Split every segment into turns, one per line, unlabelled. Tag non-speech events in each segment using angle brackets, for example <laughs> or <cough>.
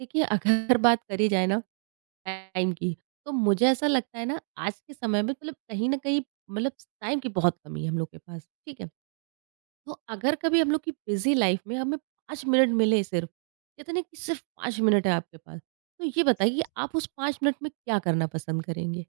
देखिए, अगर बात करी जाए ना टाइम की, तो मुझे ऐसा लगता है ना आज के समय में मतलब कहीं न कहीं मतलब टाइम की बहुत कमी है हम लोग के पास, ठीक है? तो अगर कभी हम लोग की बिज़ी लाइफ़ में हमें 5 मिनट मिले सिर्फ़, कहते हैं ना कि सिर्फ़ 5 मिनट है आपके पास, तो ये बताइए आप उस 5 मिनट में क्या करना पसंद करेंगे?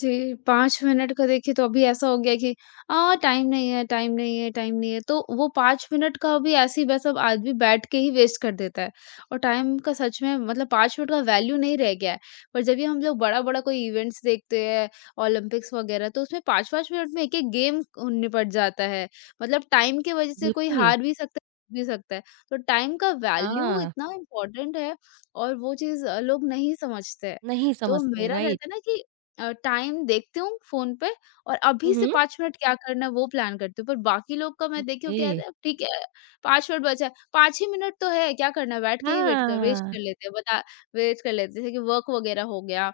जी, 5 मिनट का देखिए, तो अभी ऐसा हो गया कि टाइम नहीं है, टाइम नहीं है, टाइम नहीं है, तो वो 5 मिनट का भी ऐसे-वैसा आदमी बैठ के ही वेस्ट कर देता है। और टाइम का सच में मतलब 5 मिनट का वैल्यू नहीं रह गया है। पर जब भी हम लोग बड़ा-बड़ा कोई इवेंट्स देखते हैं, ओलंपिक्स वगैरह, तो उसमें 5-5 मिनट में एक-एक गेम निपट जाता है। मतलब टाइम की वजह से कोई
बिल्कुल,
हार भी सकता है, जीत भी सकता है। तो टाइम का वैल्यू
हाँ,
इतना इम्पोर्टेंट है, और वो चीज़ लोग नहीं समझते हैं।
नहीं
तो
समझते,
मेरा
राइट।
रहता है ना कि टाइम देखती हूँ फ़ोन पे, और अभी
हुँ,
से
हुँ,
5 मिनट क्या करना है वो प्लान करती हूँ। पर बाकी लोग का मैं देखी हूँ
ओके,
क्या कहते हैं। ठीक है, 5 मिनट बचा है, 5 ही मिनट तो है, क्या करना है, बैठ के ही वेट कर वेस्ट
हाँ।
कर लेते हैं बता वेस्ट कर लेते हैं। जैसे कि वर्क वगैरह हो गया,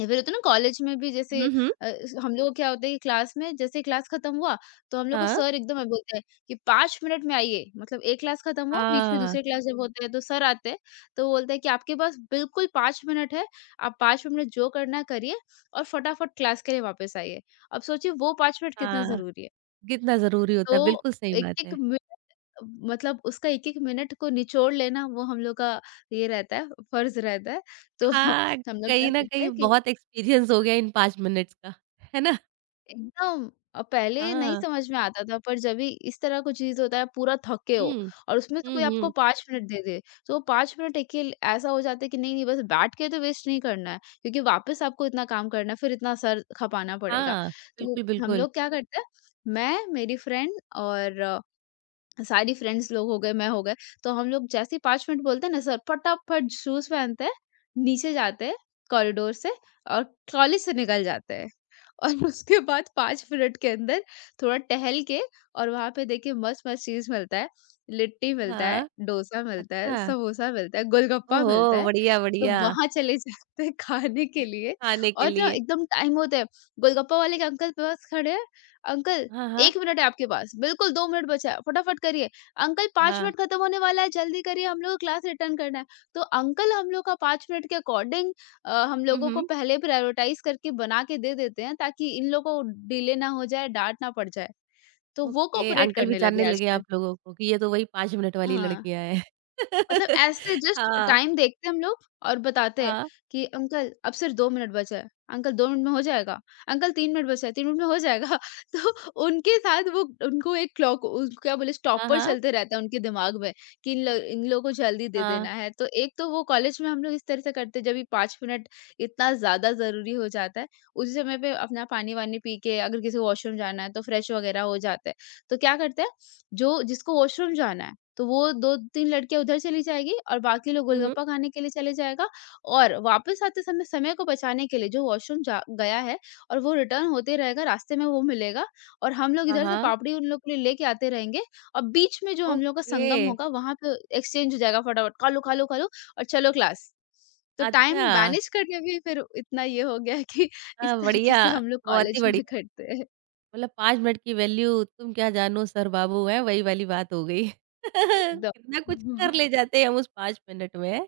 या फिर होता है ना कॉलेज में भी, जैसे
हुँ, हुँ,
अ, हम लोग को क्या होता है कि क्लास में, जैसे क्लास खत्म हुआ तो हम लोग को
हाँ,
सर एकदम ऐसे बोलते हैं कि पांच मिनट में आइए, मतलब एक क्लास खत्म हुआ, बीच में
हाँ,
दूसरे क्लास जब होते हैं तो सर आते हैं, तो बोलते हैं कि आपके पास बिल्कुल पांच मिनट है, आप पांच मिनट जो करना है करिए और फटाफट क्लास के लिए वापस आइए। अब सोचिए वो पांच मिनट कितना
हाँ,
जरूरी है।
कितना ज़रूरी
तो
होता है, बिल्कुल सही
एक
बात
एक
है।
मिनट, मतलब उसका एक एक मिनट को निचोड़ लेना वो हम लोग का ये रहता है, फर्ज रहता है। तो
हाँ,
<laughs> हम लोग क्या
कहीं न
करते
कहीं
हैं कि
बहुत एक्सपीरियंस हो गया इन 5 मिनट्स का, है ना?
एकदम पहले नहीं
हाँ,
समझ में आता था, पर जब भी इस तरह कुछ चीज़ होता है, पूरा थके हो
हुँ,
और उसमें से
हुँ,
कोई आपको
हुँ।
5 मिनट दे दे, तो वो 5 मिनट अकेले ऐसा हो जाता है कि नहीं, नहीं, बस बैठ के तो वेस्ट नहीं करना है, क्योंकि वापस आपको इतना काम करना है, फिर इतना सर खपाना पड़ेगा।
हाँ,
तो
बिल्कुल,
हम
बिल्कुल।
लोग क्या करते हैं, मैं, मेरी फ्रेंड और सारी फ्रेंड्स लोग हो गए, मैं हो गए, तो हम लोग जैसे ही 5 मिनट बोलते हैं ना सर, फटाफट शूज़ पहनते हैं, नीचे जाते हैं कॉरिडोर से, और कॉलेज से निकल जाते हैं। और <laughs> उसके बाद 5 मिनट के अंदर थोड़ा टहल के, और वहाँ पे देखिए मस्त-मस्त चीज़ मिलता है, लिट्टी मिलता है,
हाँ,
डोसा मिलता है,
अच्छा।
समोसा मिलता है, गोलगप्पा
ओहो!
मिलता है।
बढ़िया,
तो
बढ़िया,
वहाँ चले <laughs> जाते हैं खाने के लिए,
खाने के
और ना
लिए।
एकदम टाइम होता है, गोलगप्पा वाले के अंकल के पास खड़े हैं, "अंकल,
हाँ, हाँ,
1 मिनट है आपके पास, बिल्कुल 2 मिनट बचा है, फटाफट करिए। अंकल 5
हाँ।
मिनट खत्म होने वाला है, जल्दी करिए, हम लोग को क्लास अटेंड करना है।" तो अंकल हम लोग का 5 मिनट के अकॉर्डिंग हम
हुँ,
लोगों को
हुँ।
पहले प्रायोरिटाइज़ करके बना के दे देते हैं, ताकि इन लोगों को डिले ना हो जाए, डाँट ना पड़ जाए। तो वो
ओके,
कोऑपरेट
अंकल भी
करने
जानने
लगे
लगे आप
आजकल।
लोगों को कि ये तो वही 5 मिनट वाली
हाँ।
लड़कियाँ हैं।
मतलब
<laughs>
ऐसे जस्ट
हाँ,
टाइम देखते हम लोग, और बताते हैं
हाँ,
कि अंकल अब सिर्फ 2 मिनट बचा है, अंकल 2 मिनट में हो जाएगा, अंकल 3 मिनट बचा है, 3 मिनट में हो जाएगा। <laughs> तो उनके साथ वो, उनको एक क्लॉक, उस क्या बोले
हाँ,
स्टॉपर
हाँ,
चलते रहता है उनके दिमाग में कि इन लोगों को जल्दी दे देना
हाँ।
है। तो एक तो वो कॉलेज में हम लोग इस तरह से करते हैं, जब ये 5 मिनट इतना ज़्यादा ज़रूरी हो जाता है, उसी समय पे अपना पानी-वानी पी के, अगर किसी को वॉशरूम जाना है तो फ्रेश वगैरह हो जाते हैं। तो क्या करते हैं, जो जिसको वॉशरूम जाना है तो वो 2-3 लड़कियाँ उधर चली जाएगी, और बाकी लोग
हुँ, हुँ।
गोलगप्पा खाने के लिए चले जाएगा, और वापस आते समय समय को बचाने के लिए जो वॉशरूम जा गया है और वो रिटर्न होते रहेगा, रास्ते में वो मिलेगा, और हम लोग
हाँ,
इधर से
हाँ।
पापड़ी उन लोग के लिए लेके आते रहेंगे। और बीच में जो हम लोग का
ओके,
संगम होगा, वहाँ पे एक्सचेंज हो जाएगा फटाफट, "खा लो, खा लो, खा लो, और चलो क्लास।" तो टाइम
अच्छा।
मैनेज करके भी फिर इतना ये हो गया है कि इस
हाँ,
तरीके
बढ़िया,
से हम लोग
बहुत ही
कॉलेज में
बढ़िया।
करते हैं।
मतलब 5 मिनट की वैल्यू तुम क्या जानो सर बाबू हैं, वही वाली बात हो गई। <laughs>
एकदम।
कितना कुछ कर ले जाते हैं हम उस 5 मिनट में।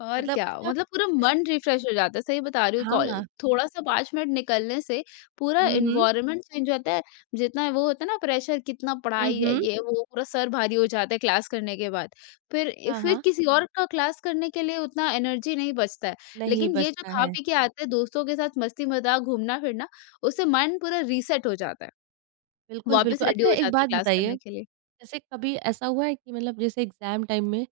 और
मतलब
क्या,
अच्छा
मतलब पूरा
इस
मन रिफ्रेश हो जाता है, सही बता रही हूँ कॉल
हाँ।
थोड़ा-सा 5 मिनट निकलने से पूरा हुँ।
हुँ, हुँ।
एनवायरनमेंट चेंज हो जाता है, जितना वो होता है ना प्रेशर, कितना
हुँ,
पढ़ाई है,
हुँ।
ये वो पूरा सर भारी हो जाता है क्लास करने के बाद। फिर
हाँ, हाँ।
किसी और हुँ। का क्लास करने के लिए उतना एनर्जी नहीं बचता है।
नहीं
लेकिन ये जो
बचता
खा
है।
पी के आते हैं दोस्तों के साथ मस्ती-मज़ाक, घूमना-फिरना, उससे माइंड पूरा रीसेट हो जाता है,
बिल्कुल,
वापस
बिल्कुल।
रेडी
अच्छा
हो
एक
जाते हैं
बात
क्लास
बताइए,
करने के लिए।
जैसे कभी ऐसा हुआ है कि मतलब जैसे एग्ज़ाम टाइम में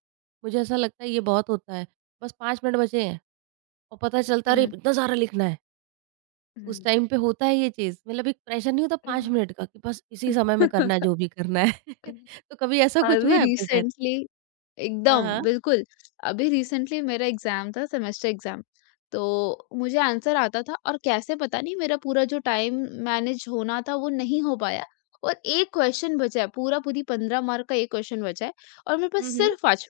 मुझे ऐसा लगता है ये बहुत होता है, बस 5 मिनट बचे हैं और पता चलता है अरे!
हुँ।
इतना सारा लिखना है। उस टाइम पे होता है ये चीज़, मतलब एक प्रेशर नहीं होता 5 मिनट का कि बस इसी समय में करना है
<laughs>
जो भी करना है। <laughs>
<laughs>
तो कभी ऐसा कुछ हुआ
अभी
है आपके साथ?
रिसेंटली
हाँ,
एकदम
हाँ।
बिल्कुल, अभी रिसेंटली मेरा एग्ज़ाम था, सेमेस्टर एग्ज़ाम। तो मुझे आंसर आता था, और कैसे पता नहीं मेरा पूरा जो टाइम मैनेज होना था वो नहीं हो पाया, और 1 क्वेश्चन बचा है, पूरा पूरी 15 मार्क का 1 क्वेश्चन बचा है, और मेरे पास
हुँ, हुँ।
सिर्फ 5।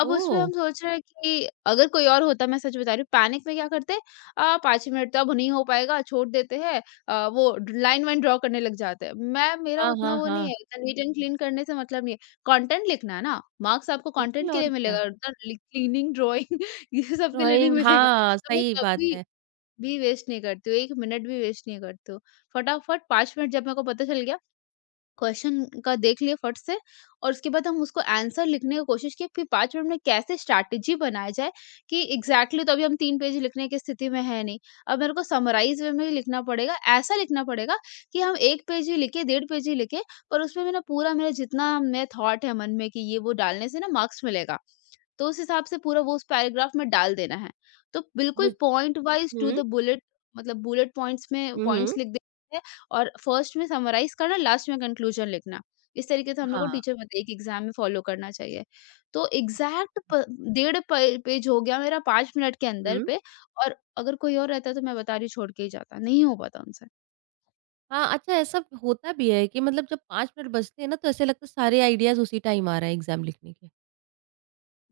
अब उसमें
ओह!
हम सोच रहे हैं कि अगर कोई और होता, मैं सच बता रही हूँ, पैनिक में क्या करते, 5 मिनट तो अब नहीं हो पाएगा, छोड़ देते हैं, वो लाइन वाइन ड्रॉ करने लग जाते हैं। मैं मेरा
हाँ,
उतना
हाँ,
वो नहीं है,
हाँ।
इतना नीट एंड क्लीन करने से मतलब नहीं है। कंटेंट लिखना है ना, मार्क्स आपको कंटेंट
बिल्कुल
के
और
लिए
क्या।
मिलेगा, उतना लि क्लीनिंग ड्राइंग <laughs> ये सब के लिए नहीं
ड्राइंग
मिलेगा।
हाँ,
तो मैं
सही बात
कभी
है।
भी वेस्ट नहीं करती हूँ, 1 मिनट भी वेस्ट नहीं करती हूँ। फटाफट 5 मिनट जब मेरे को पता चल गया, क्वेश्चन का देख लिए फट से, और उसके बाद हम उसको आंसर लिखने की कोशिश की, फिर 5 मिनट में कैसे स्ट्रैटेजी बनाया जाए कि एग्जैक्टली। तो अभी हम 3 पेज लिखने की स्थिति में है नहीं। अब मेरे को समराइज़ वे में ही लिखना पड़ेगा, ऐसा लिखना पड़ेगा कि हम 1 पेज ही लिखें, डेढ़ पेज ही लिखें, पर उसमें मेरा जितना मैं थॉट है मन में कि ये वो डालने से ना मार्क्स मिलेगा। तो उस हिसाब से पूरा वो उस पैराग्राफ में डाल देना है। तो बिल्कुल
मुझ
पॉइंट वाइज़ टू
हुँ,
द बुलेट, मतलब बुलेट पॉइंट्स में
हुँ, हुँ।
पॉइंट्स लिख देते हैं। और फर्स्ट में समराइज़ करना, लास्ट में कंक्लूजन लिखना। इस तरीके से हम लोग को
हाँ,
टीचर एक एग्ज़ाम में फॉलो करना चाहिए। तो एग्ज़ैक्ट प डेढ़ प पेज हो गया मेरा 5 मिनट के अंदर
हुँ।
पे। और अगर कोई और रहता तो मैं बता रही हूँ छोड़ के ही जाता, नहीं हो पाता उनसे।
हाँ, अच्छा ऐसा होता भी है कि मतलब जब 5 मिनट बचते हैं ना तो ऐसा लगता है सारे आइडियाज़ उसी टाइम आ रहे हैं एग्ज़ाम लिखने के।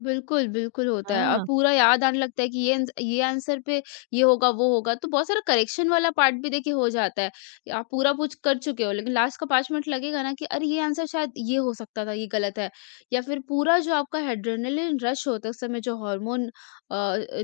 बिल्कुल, बिल्कुल होता है, और
हाँ।
पूरा याद आने लगता है कि ये आंसर पे ये होगा, वो होगा, तो बहुत सारा करेक्शन वाला पार्ट भी देखिए हो जाता है। आप पूरा पूछ कर चुके हो, लेकिन लास्ट का 5 मिनट लगेगा ना कि अरे! ये आंसर शायद ये हो सकता था, ये गलत है, या फिर पूरा जो आपका एड्रेनालिन रश होता है, उस समय जो हार्मोन अ,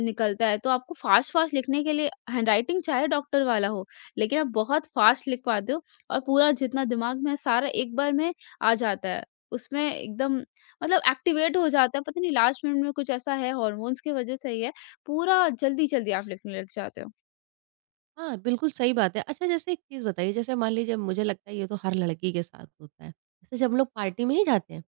निकलता है, तो आपको फ़ास्ट-फ़ास्ट लिखने के लिए हैंडराइटिंग चाहे डॉक्टर वाला हो, लेकिन आप बहुत फ़ास्ट लिख पाते हो, और पूरा जितना दिमाग में है सारा एक बार में आ जाता है। उसमें एकदम, मतलब एक्टिवेट हो जाता है, पता नहीं लास्ट मिनट में कुछ ऐसा है, हॉर्मोन्स की वजह से ही है, पूरा जल्दी जल्दी आप लिखने लग जाते हो।
हाँ, बिल्कुल सही बात है। अच्छा जैसे एक चीज़ बताइए जैसे मान लीजिए मुझे लगता है ये तो हर लड़की के साथ होता है। जैसे जब हम लोग पार्टी में नहीं जाते हैं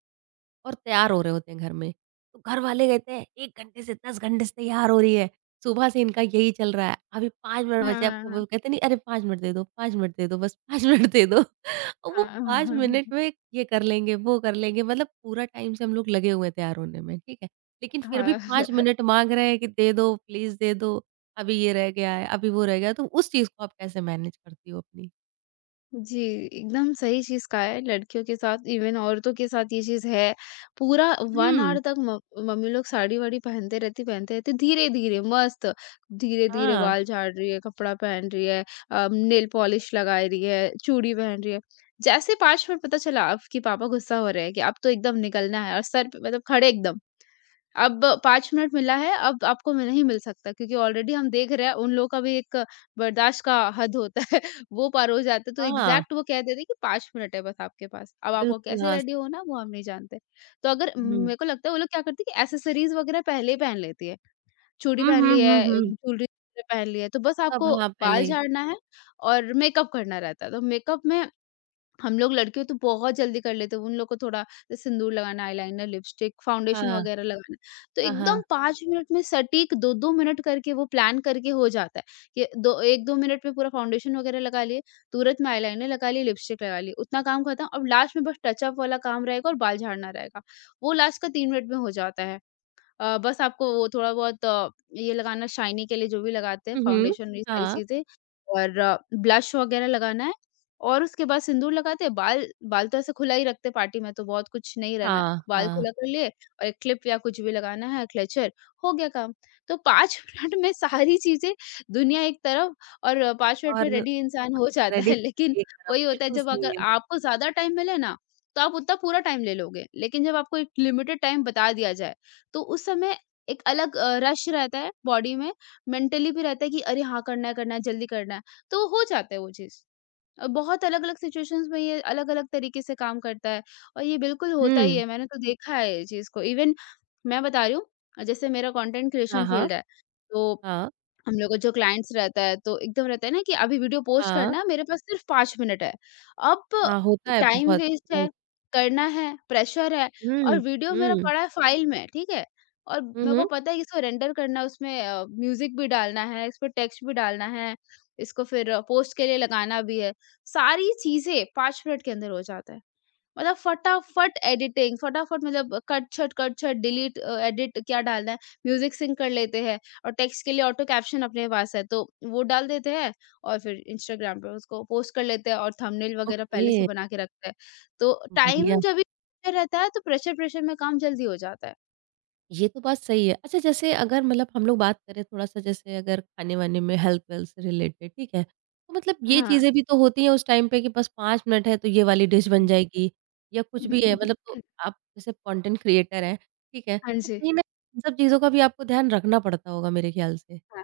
और तैयार हो रहे होते हैं घर में, तो घर वाले कहते हैं 1 घंटे से 10 घंटे से तैयार हो रही है, सुबह से इनका यही चल रहा है, अभी 5 मिनट बचे
हाँ,
हैं अब तो
हाँ,
वो कहते नहीं अरे 5 मिनट दे दो, 5 मिनट दे दो बस 5 <laughs> मिनट दे दो। और वो
हाँ,
5 मिनट
हाँ,
में ये कर लेंगे, वो कर लेंगे, मतलब पूरा टाइम से हम लोग लगे हुए हैं तैयार होने में, ठीक है। लेकिन
<laughs>
फिर भी 5
हाँ,
मिनट माँग रहे हैं कि दे दो, प्लीज़ दे दो, अभी ये रह गया है, अभी वो रह गया है, तो उस चीज़ को आप कैसे मैनेज करती हो अपनी?
जी, एकदम सही चीज़ कहा है, लड़कियों के साथ इवन औरतों के साथ ये चीज़ है। पूरा 1
हुँ,
ऑवर तक म मम्मी लोग साड़ी-वाड़ी पहनते रहती, धीरे-धीरे मस्त, धीरे-धीरे
हाँ,
बाल झाड़ रही है, कपड़ा पहन रही है, नेल पॉलिश लगा रही है, चूड़ी पहन रही है। जैसे 5 मिनट पता चला आपके पापा गुस्सा हो रहे हैं कि अब तो एकदम निकलना है, और सर पे, मतलब खड़े एकदम। अब 5 मिनट मिला है, अब आपको नहीं मिल सकता, क्योंकि ऑलरेडी हम देख रहे हैं उन लोगों का भी एक बर्दाश्त का हद होता है, <laughs> वो पार हो जाते हैं। तो
हाँ,
एग्ज़ैक्ट वो कह देते हैं कि 5 मिनट है बस आपके पास, अब आपको
बिल्कुल,
कैसे
हाँ।
रेडी होना है वो हम नहीं जानते। तो अगर
हुँ,
मेरे को लगता है वो लोग क्या करते हैं कि एक्सेसरीज़ वग़ैरह पहले ही पहन लेती है, चूड़ी
हुँ,
पहन
हुँ,
ली
हुँ,
है,
हुँ।
ज्वेलरी पहन ली है, तो
सब
बस
सब
आपको
हाँ,
बाल
पहले
झाड़ना है, और मेकअप करना रहता है। तो मेकअप में हम लोग लड़कियों तो बहुत जल्दी कर लेते हैं, उन लोग को थोड़ा सिंदूर लगाना, आईलाइनर, लिपस्टिक, फाउंडेशन
हाँ,
वगैरह लगाना। तो
हाँ,
एकदम
हाँ।
5 मिनट में सटीक 2-2 मिनट करके वो प्लान करके हो जाता है कि दो 1-2 मिनट में पूरा फाउंडेशन वगैरह लगा लिए, तुरंत में आईलाइनर लगा लिए, लिपस्टिक लगा लिए। उतना काम खत्म, अब लास्ट में बस टचअप वाला काम रहेगा और बाल झाड़ना रहेगा। वो लास्ट का 3 मिनट में हो जाता है। बस आपको वो थोड़ा बहुत ये लगाना शाइनी के लिए जो भी लगाते हैं
हुँ, हुँ,
फाउंडेशन ये हुँ। सारी
हाँ,
चीज़ें और ब्लश वगैरह लगाना है और उसके बाद सिंदूर लगाते हैं, बाल बाल तो ऐसे खुला ही रखते हैं पार्टी में तो बहुत कुछ नहीं रहना,
हाँ,
बाल
हाँ
खुला कर लिए और एक क्लिप या कुछ भी लगाना है, क्लचर हो गया काम। तो 5 <laughs> मिनट में सारी चीज़ें दुनिया एक तरफ और 5 मिनट
और
में रेडी इंसान हो जाता
रेडी
है। लेकिन
एक तरफ,
वही होता है
बिल्कुल
जब
सही
अगर
है।
आपको ज़्यादा टाइम मिले ना, तो आप उतना पूरा टाइम ले लोगे। लेकिन जब आपको एक लिमिटेड टाइम बता दिया जाए तो उस समय एक अलग रश रहता है बॉडी में, मेंटली भी रहता है कि अरे हाँ, करना है, जल्दी करना है। तो हो जाता है वो चीज़। बहुत अलग-अलग सिचुएशंस में ये अलग-अलग तरीके से काम करता है और ये बिल्कुल होता ही
हुँ,
है, मैंने तो देखा है ये चीज़ को। इवन मैं बता रही हूँ जैसे मेरा कंटेंट
हाँ,
क्रिएशन
हाँ,
फील्ड है, तो
हाँ,
हम लोग का जो क्लाइंट्स रहता है तो एकदम रहता है ना कि अभी वीडियो पोस्ट
हाँ।
करना है मेरे पास सिर्फ 5 मिनट है। अब
हाँ, होता है
टाइम
बहुत,
वेस्ट है,
राइट।
करना है, प्रेशर है
हुँ,
और वीडियो मेरा
हुँ।
पड़ा है फाइल में, ठीक है? और
हुँ,
मेरे को
हुँ।
पता है कि इसको रेंडर करना है उसमें म्यूज़िक भी डालना है, इसमें टेक्स्ट भी डालना है, इसको फिर पोस्ट के लिए लगाना भी है। सारी चीज़ें 5 मिनट के अंदर हो जाता है। मतलब फटाफट एडिटिंग फटाफट मतलब कट-छट कट-छट डिलीट एडिट क्या डालना है, म्यूज़िक सिंक कर लेते हैं और टेक्स्ट के लिए ऑटो कैप्शन अपने पास है तो वो डाल देते हैं और फिर इंस्टाग्राम पे उसको पोस्ट कर लेते हैं और थंबनेल वगैरह पहले से
ओके,
बना के रखते हैं। तो
बढ़िया।
टाइम जब भी रहता है तो प्रेशर प्रेशर में काम जल्दी हो जाता है।
ये तो बात सही है। अच्छा जैसे अगर मतलब हम लोग बात करें थोड़ा-सा जैसे अगर खाने-वाने में हेल्थ-वेल्थ से रिलेटेड, ठीक है? तो मतलब ये
हाँ।
चीज़ें भी तो होती हैं उस टाइम पे कि बस 5 मिनट है तो ये वाली डिश बन जाएगी या कुछ भी है मतलब तो
<laughs>
आप जैसे कंटेंट क्रिएटर हैं, ठीक है?
हाँ
तो
जी।
कहीं न इन सब चीज़ों का भी आपको ध्यान रखना पड़ता होगा मेरे ख्याल से।
हाँ।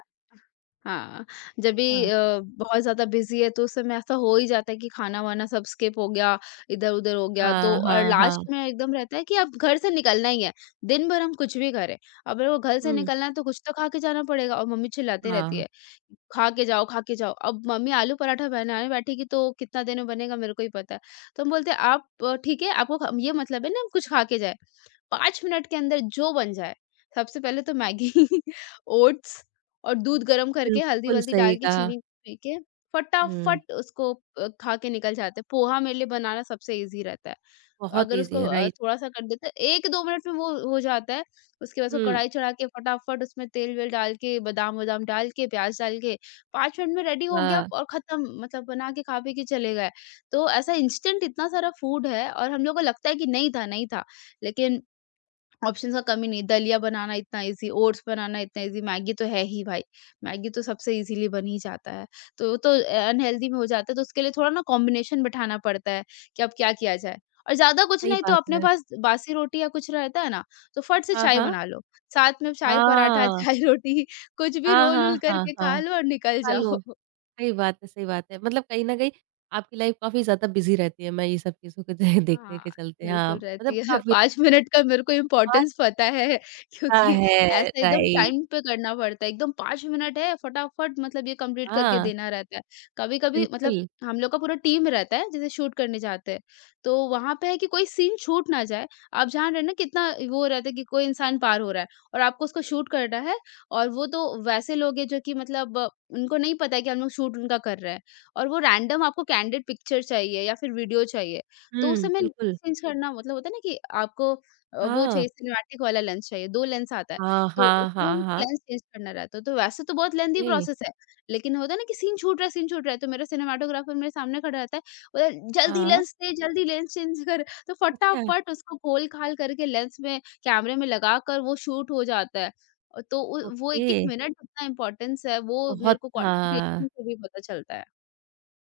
हाँ, जब भी
हाँ।
बहुत ज़्यादा बिज़ी है तो उस समय ऐसा हो ही जाता है कि खाना-वाना सब स्किप हो गया, इधर-उधर हो गया तो
हाँ,
और
हाँ, हाँ।
लास्ट में एकदम रहता है कि अब घर से निकलना ही है। दिन भर हम कुछ भी करें, अगर वो घर से
हुँ,
निकलना है तो कुछ तो खा के जाना पड़ेगा और मम्मी चिल्लाती रहती
हाँ।
है, "खा के जाओ, खा के जाओ।" अब मम्मी आलू पराठा बनाने बैठेगी तो कितना देर में बनेगा मेरे को ही पता है। तो हम बोलते हैं, "आप ठीक है, आपको ख ये मतलब है ना हम कुछ खा के जाएँ।" 5 मिनट के अंदर जो बन जाए, सबसे पहले तो मैगी, <laughs> ओट्स और दूध गर्म करके
बिल्कुल
हल्दी-वल्दी
सही
डाल के
कहा।
चीनी पी के
हुँ,
फटाफट उसको खा के निकल जाते हैं। पोहा मेरे लिए बनाना सबसे ईज़ी रहता है।
बहुत
अगर
ईज़ी
उसको
है, राइट।
थोड़ा-सा कर देते हैं 1-2 मिनट में वो हो जाता है। उसके बाद उसको
हुँ।
कढ़ाई चढ़ा के फटाफट उसमें तेल-वेल डाल के बादाम-वादाम डाल के, प्याज़ डाल के 5 मिनट में रेडी हो गया
हाँ,
और ख़त्म मतलब बना के खा-पी के चले गए। तो ऐसा इंस्टेंट इतना सारा फूड है और हम लोग को लगता है कि नहीं था, नहीं था। लेकिन ऑप्शंस का कमी नहीं, दलिया बनाना इतना ईज़ी, ओट्स बनाना इतना ईज़ी, मैगी तो है ही भाई, मैगी तो सबसे ईज़िली बन ही जाता है। तो वो तो अनहेल्दी में हो जाता है, तो उसके लिए थोड़ा ना कॉम्बिनेशन बिठाना पड़ता है कि अब क्या किया जाए। और ज़्यादा कुछ
सही
नहीं तो
बात
अपने
है।
पास बासी रोटी या कुछ रहता है ना, तो फट से
हाँ,
चाय
हाँ।
बना लो। साथ में चाय पराठा,
हाँ।
<laughs> चाय रोटी कुछ भी
हाँ, हाँ,
रोल-वूल
हाँ,
करके खा
हाँ।
लो और निकल
हेलो,
जाओ।
सही बात है, सही बात है। मतलब कहीं न कहीं आपकी लाइफ़ काफ़ी ज़्यादा बिज़ी रहती है, मैं ये सब चीज़ों को दे देखने
हाँ,
के चलते हाँ,
बिल्कुल रहती
मतलब
है <laughs>
काफ़ी
5 मिनट का मेरे को
अच्छा
इम्पोर्टेंस पता है क्योंकि
है,
ऐसा एकदम
राइट।
टाइम पे करना पड़ता है, एकदम 5 मिनट है फटाफट मतलब ये कंप्लीट करके
हाँ,
देना रहता है। कभी-कभी मतलब
बिल्कुल।
हम लोग का पूरा टीम रहता है जैसे शूट करने जाते हैं, तो वहाँ पे है कि कोई सीन छूट ना जाए। आप जान रहे हैं ना कितना वो रहता है कि कोई इंसान पार हो रहा है और आपको उसको शूट करना है और वो तो वैसे लोग हैं जो कि मतलब उनको नहीं पता है कि हम लोग शूट उनका कर रहे हैं और वो रैंडम आपको कैंडिड पिक्चर चाहिए या फिर वीडियो चाहिए। तो उस
हुँ,
समय
बिल्कुल।
चेंज करना मतलब होता है ना कि आपको वो
हाँ।
चाहिए सिनेमैटिक वाला लेंस चाहिए, 2 लेंस आता है,
हाँ,
तो
हाँ,
उसमें
हाँ, हाँ।
लेंस चेंज करना रहता है। तो वैसे तो बहुत लेंदी
ओके।
प्रोसेस है, लेकिन होता है ना कि सीन छूट रहा है सीन छूट रहा है, तो मेरा सिनेमैटोग्राफर मेरे सामने खड़ा रहता है, बोला, "जल्दी
हाँ।
लेंस दे, जल्दी लेंस चेंज <laughs> कर।" तो
अच्छा,
फटाफट उसको घोल-घाल करके लेंस में कैमरे में लगाकर वो शूट हो जाता है। तो उ वो
ओके।
1-1 मिनट इतना इम्पोर्टेंस है, वो मेरे
बहुत
को कंटेंट
हाँ।
क्रिएशन से भी पता चलता है।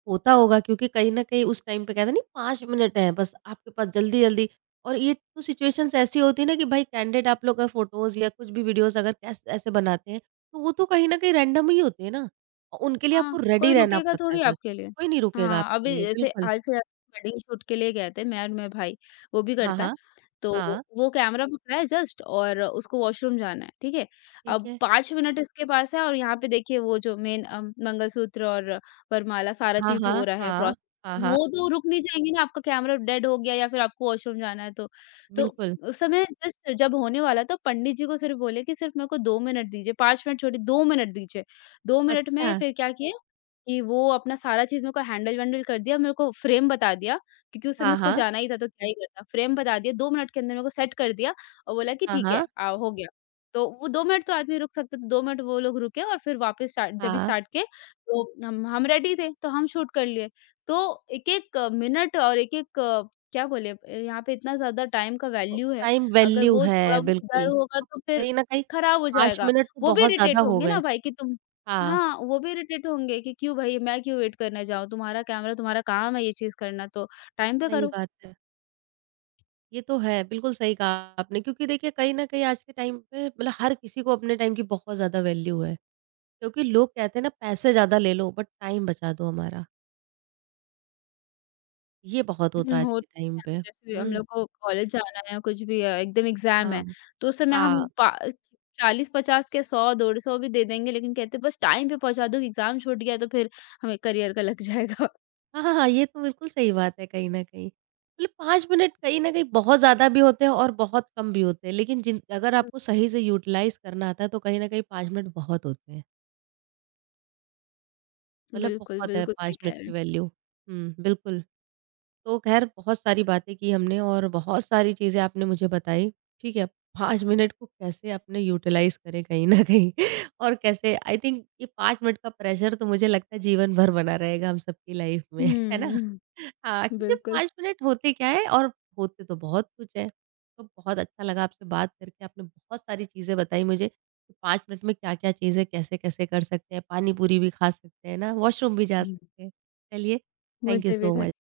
होता होगा क्योंकि कहीं न कहीं उस टाइम पे कहते हैं नहीं 5 मिनट हैं बस आपके पास जल्दी-जल्दी और ये तो सिचुएशंस ऐसी होती है ना कि भाई कैंडिड आप लोग का फ़ोटोज़ या कुछ भी वीडियोज़ अगर कैस ऐसे बनाते हैं, तो वो तो कहीं न कहीं रैंडम ही होते हैं ना। और उनके लिए
हाँ,
आपको रेडी
कोई
रहना
रुकेगा
पड़ता है
थोड़ी
बस,
आपके लिए।
कोई नहीं रुकेगा
हाँ,
आपके
अभी
लिए,
जैसे
बिल्कुल।
हाल फिलहाल वेडिंग शूट के लिए गए थे मैं और मेरा भाई, वो भी
हाँ,
करता है।
हाँ।
तो
हाँ,
वो कैमरा पकड़ा है जस्ट और उसको वॉशरूम जाना है, ठीक है?
ठीक
अब
है।
5 मिनट इसके पास है और यहाँ पे देखिए वो जो मेन मंगलसूत्र और वरमाला सारा
हाँ,
चीज़ हो
हाँ,
रहा है
हाँ।
प्रोसेस।
हाँ,
अब
हाँ,
वो तो रुक नहीं जाएँगे ना, आपका कैमरा डेड हो गया या फिर आपको वॉशरूम जाना है तो। तो
बिल्कुल।
उस समय जस्ट जब होने वाला तो पंडित जी को सिर्फ बोले कि सिर्फ मेरे को 2 मिनट दीजिए, 5 मिनट छोड़िए 2 मिनट दीजिए। 2 मिनट में
अच्छा।
फिर क्या किए कि वो अपना सारा चीज़ मेरे को हैंडल-वैंडल कर दिया, मेरे को फ्रेम बता दिया क्योंकि उस समय
हाँ,
उसको
हाँ।
जाना ही था तो क्या ही करना। फ्रेम बता दिया, 2 मिनट के अंदर मेरे को सेट कर दिया और बोला कि
हाँ,
ठीक है
हाँ।
हो गया। तो वो 2 मिनट तो आदमी रुक सकता है, तो 2 मिनट वो लोग रुके और फिर वापस स्टार्ट जब भी
हाँ।
स्टार्ट किए तो हम रेडी थे, तो हम शूट कर लिए। तो एक-एक मिनट और एक-एक क्या बोले यहाँ पे इतना ज़्यादा टाइम का
तो
वैल्यू है,
टाइम
अगर
वैल्यू
वो थोड़ा
है,
बहुत इधर
बिल्कुल।
होगा
अब
तो फिर
कहीं न कहीं
खराब हो
5
जाएगा।
मिनट तो
वो भी
बहुत ज़्यादा
इरिटेट
हो
होंगे ना
गए।
भाई कि तुम
हाँ।
हाँ, वो भी इरिटेट होंगे कि क्यों भई मैं क्यों वेट करने जाऊँ, तुम्हारा कैमरा तुम्हारा काम है ये चीज़ करना तो टाइम पे
सही
करो।
बात है। ये तो है, बिल्कुल सही कहा आपने क्योंकि देखिए कहीं न कहीं आज के टाइम पे मतलब हर किसी को अपने टाइम की बहुत ज़्यादा वैल्यू है। क्योंकि लोग कहते हैं ना पैसे ज़्यादा ले लो बट टाइम बचा दो हमारा, ये बहुत होता
हुँ,
है आज के
होता
टाइम
है
पे।
ना जैसे हम
हुँ,
लोग को कॉलेज जाना है या कुछ भी है, एकदम एग्ज़ाम
हाँ,
है, तो उस समय हम
हाँ।
पा 40-50 क्या 100-150 भी दे देंगे लेकिन कहते हैं बस टाइम पे पहुँचा दो एग्ज़ाम छूट गया तो फिर हमें करियर का लग जाएगा।
हाँ, हाँ, हाँ, ये तो बिल्कुल सही बात है कहीं न कहीं। मतलब 5 मिनट कहीं न कहीं बहुत ज़्यादा भी होते हैं और बहुत कम भी होते हैं, लेकिन जिन अगर आपको
<laughs>
सही से यूटिलाइज़ करना आता है तो कहीं न कहीं 5 मिनट बहुत होते हैं। मतलब
बिल्कुल,
बहुत है
बिल्कुल सही
5
कह
मिनट
रहे हैं।
की वैल्यू। हुँ, बिल्कुल। तो ख़ैर बहुत सारी बातें की हमने और बहुत सारी चीज़ें आपने मुझे बताई, ठीक है। 5 मिनट को कैसे अपने यूटिलाइज़ करें कहीं न कहीं <laughs> और कैसे आई थिंक ये 5 मिनट का प्रेशर तो मुझे लगता है जीवन भर बना रहेगा हम सबकी लाइफ़ में, <laughs> है ना?
हुँ,
हाँ, क्योंकि
बिल्कुल।
5 मिनट होते क्या है और होते तो बहुत कुछ है। तो बहुत अच्छा लगा आपसे बात करके, आपने बहुत सारी चीज़ें बताई मुझे कि 5 मिनट में क्या-क्या चीज़ें कैसे-कैसे कर सकते हैं, पानी पूरी भी खा सकते हैं ना, वॉशरूम भी जा
हम्म।
सकते हैं। चलिए, थैंक यू
मुझे भी
सो
थैंक
मच।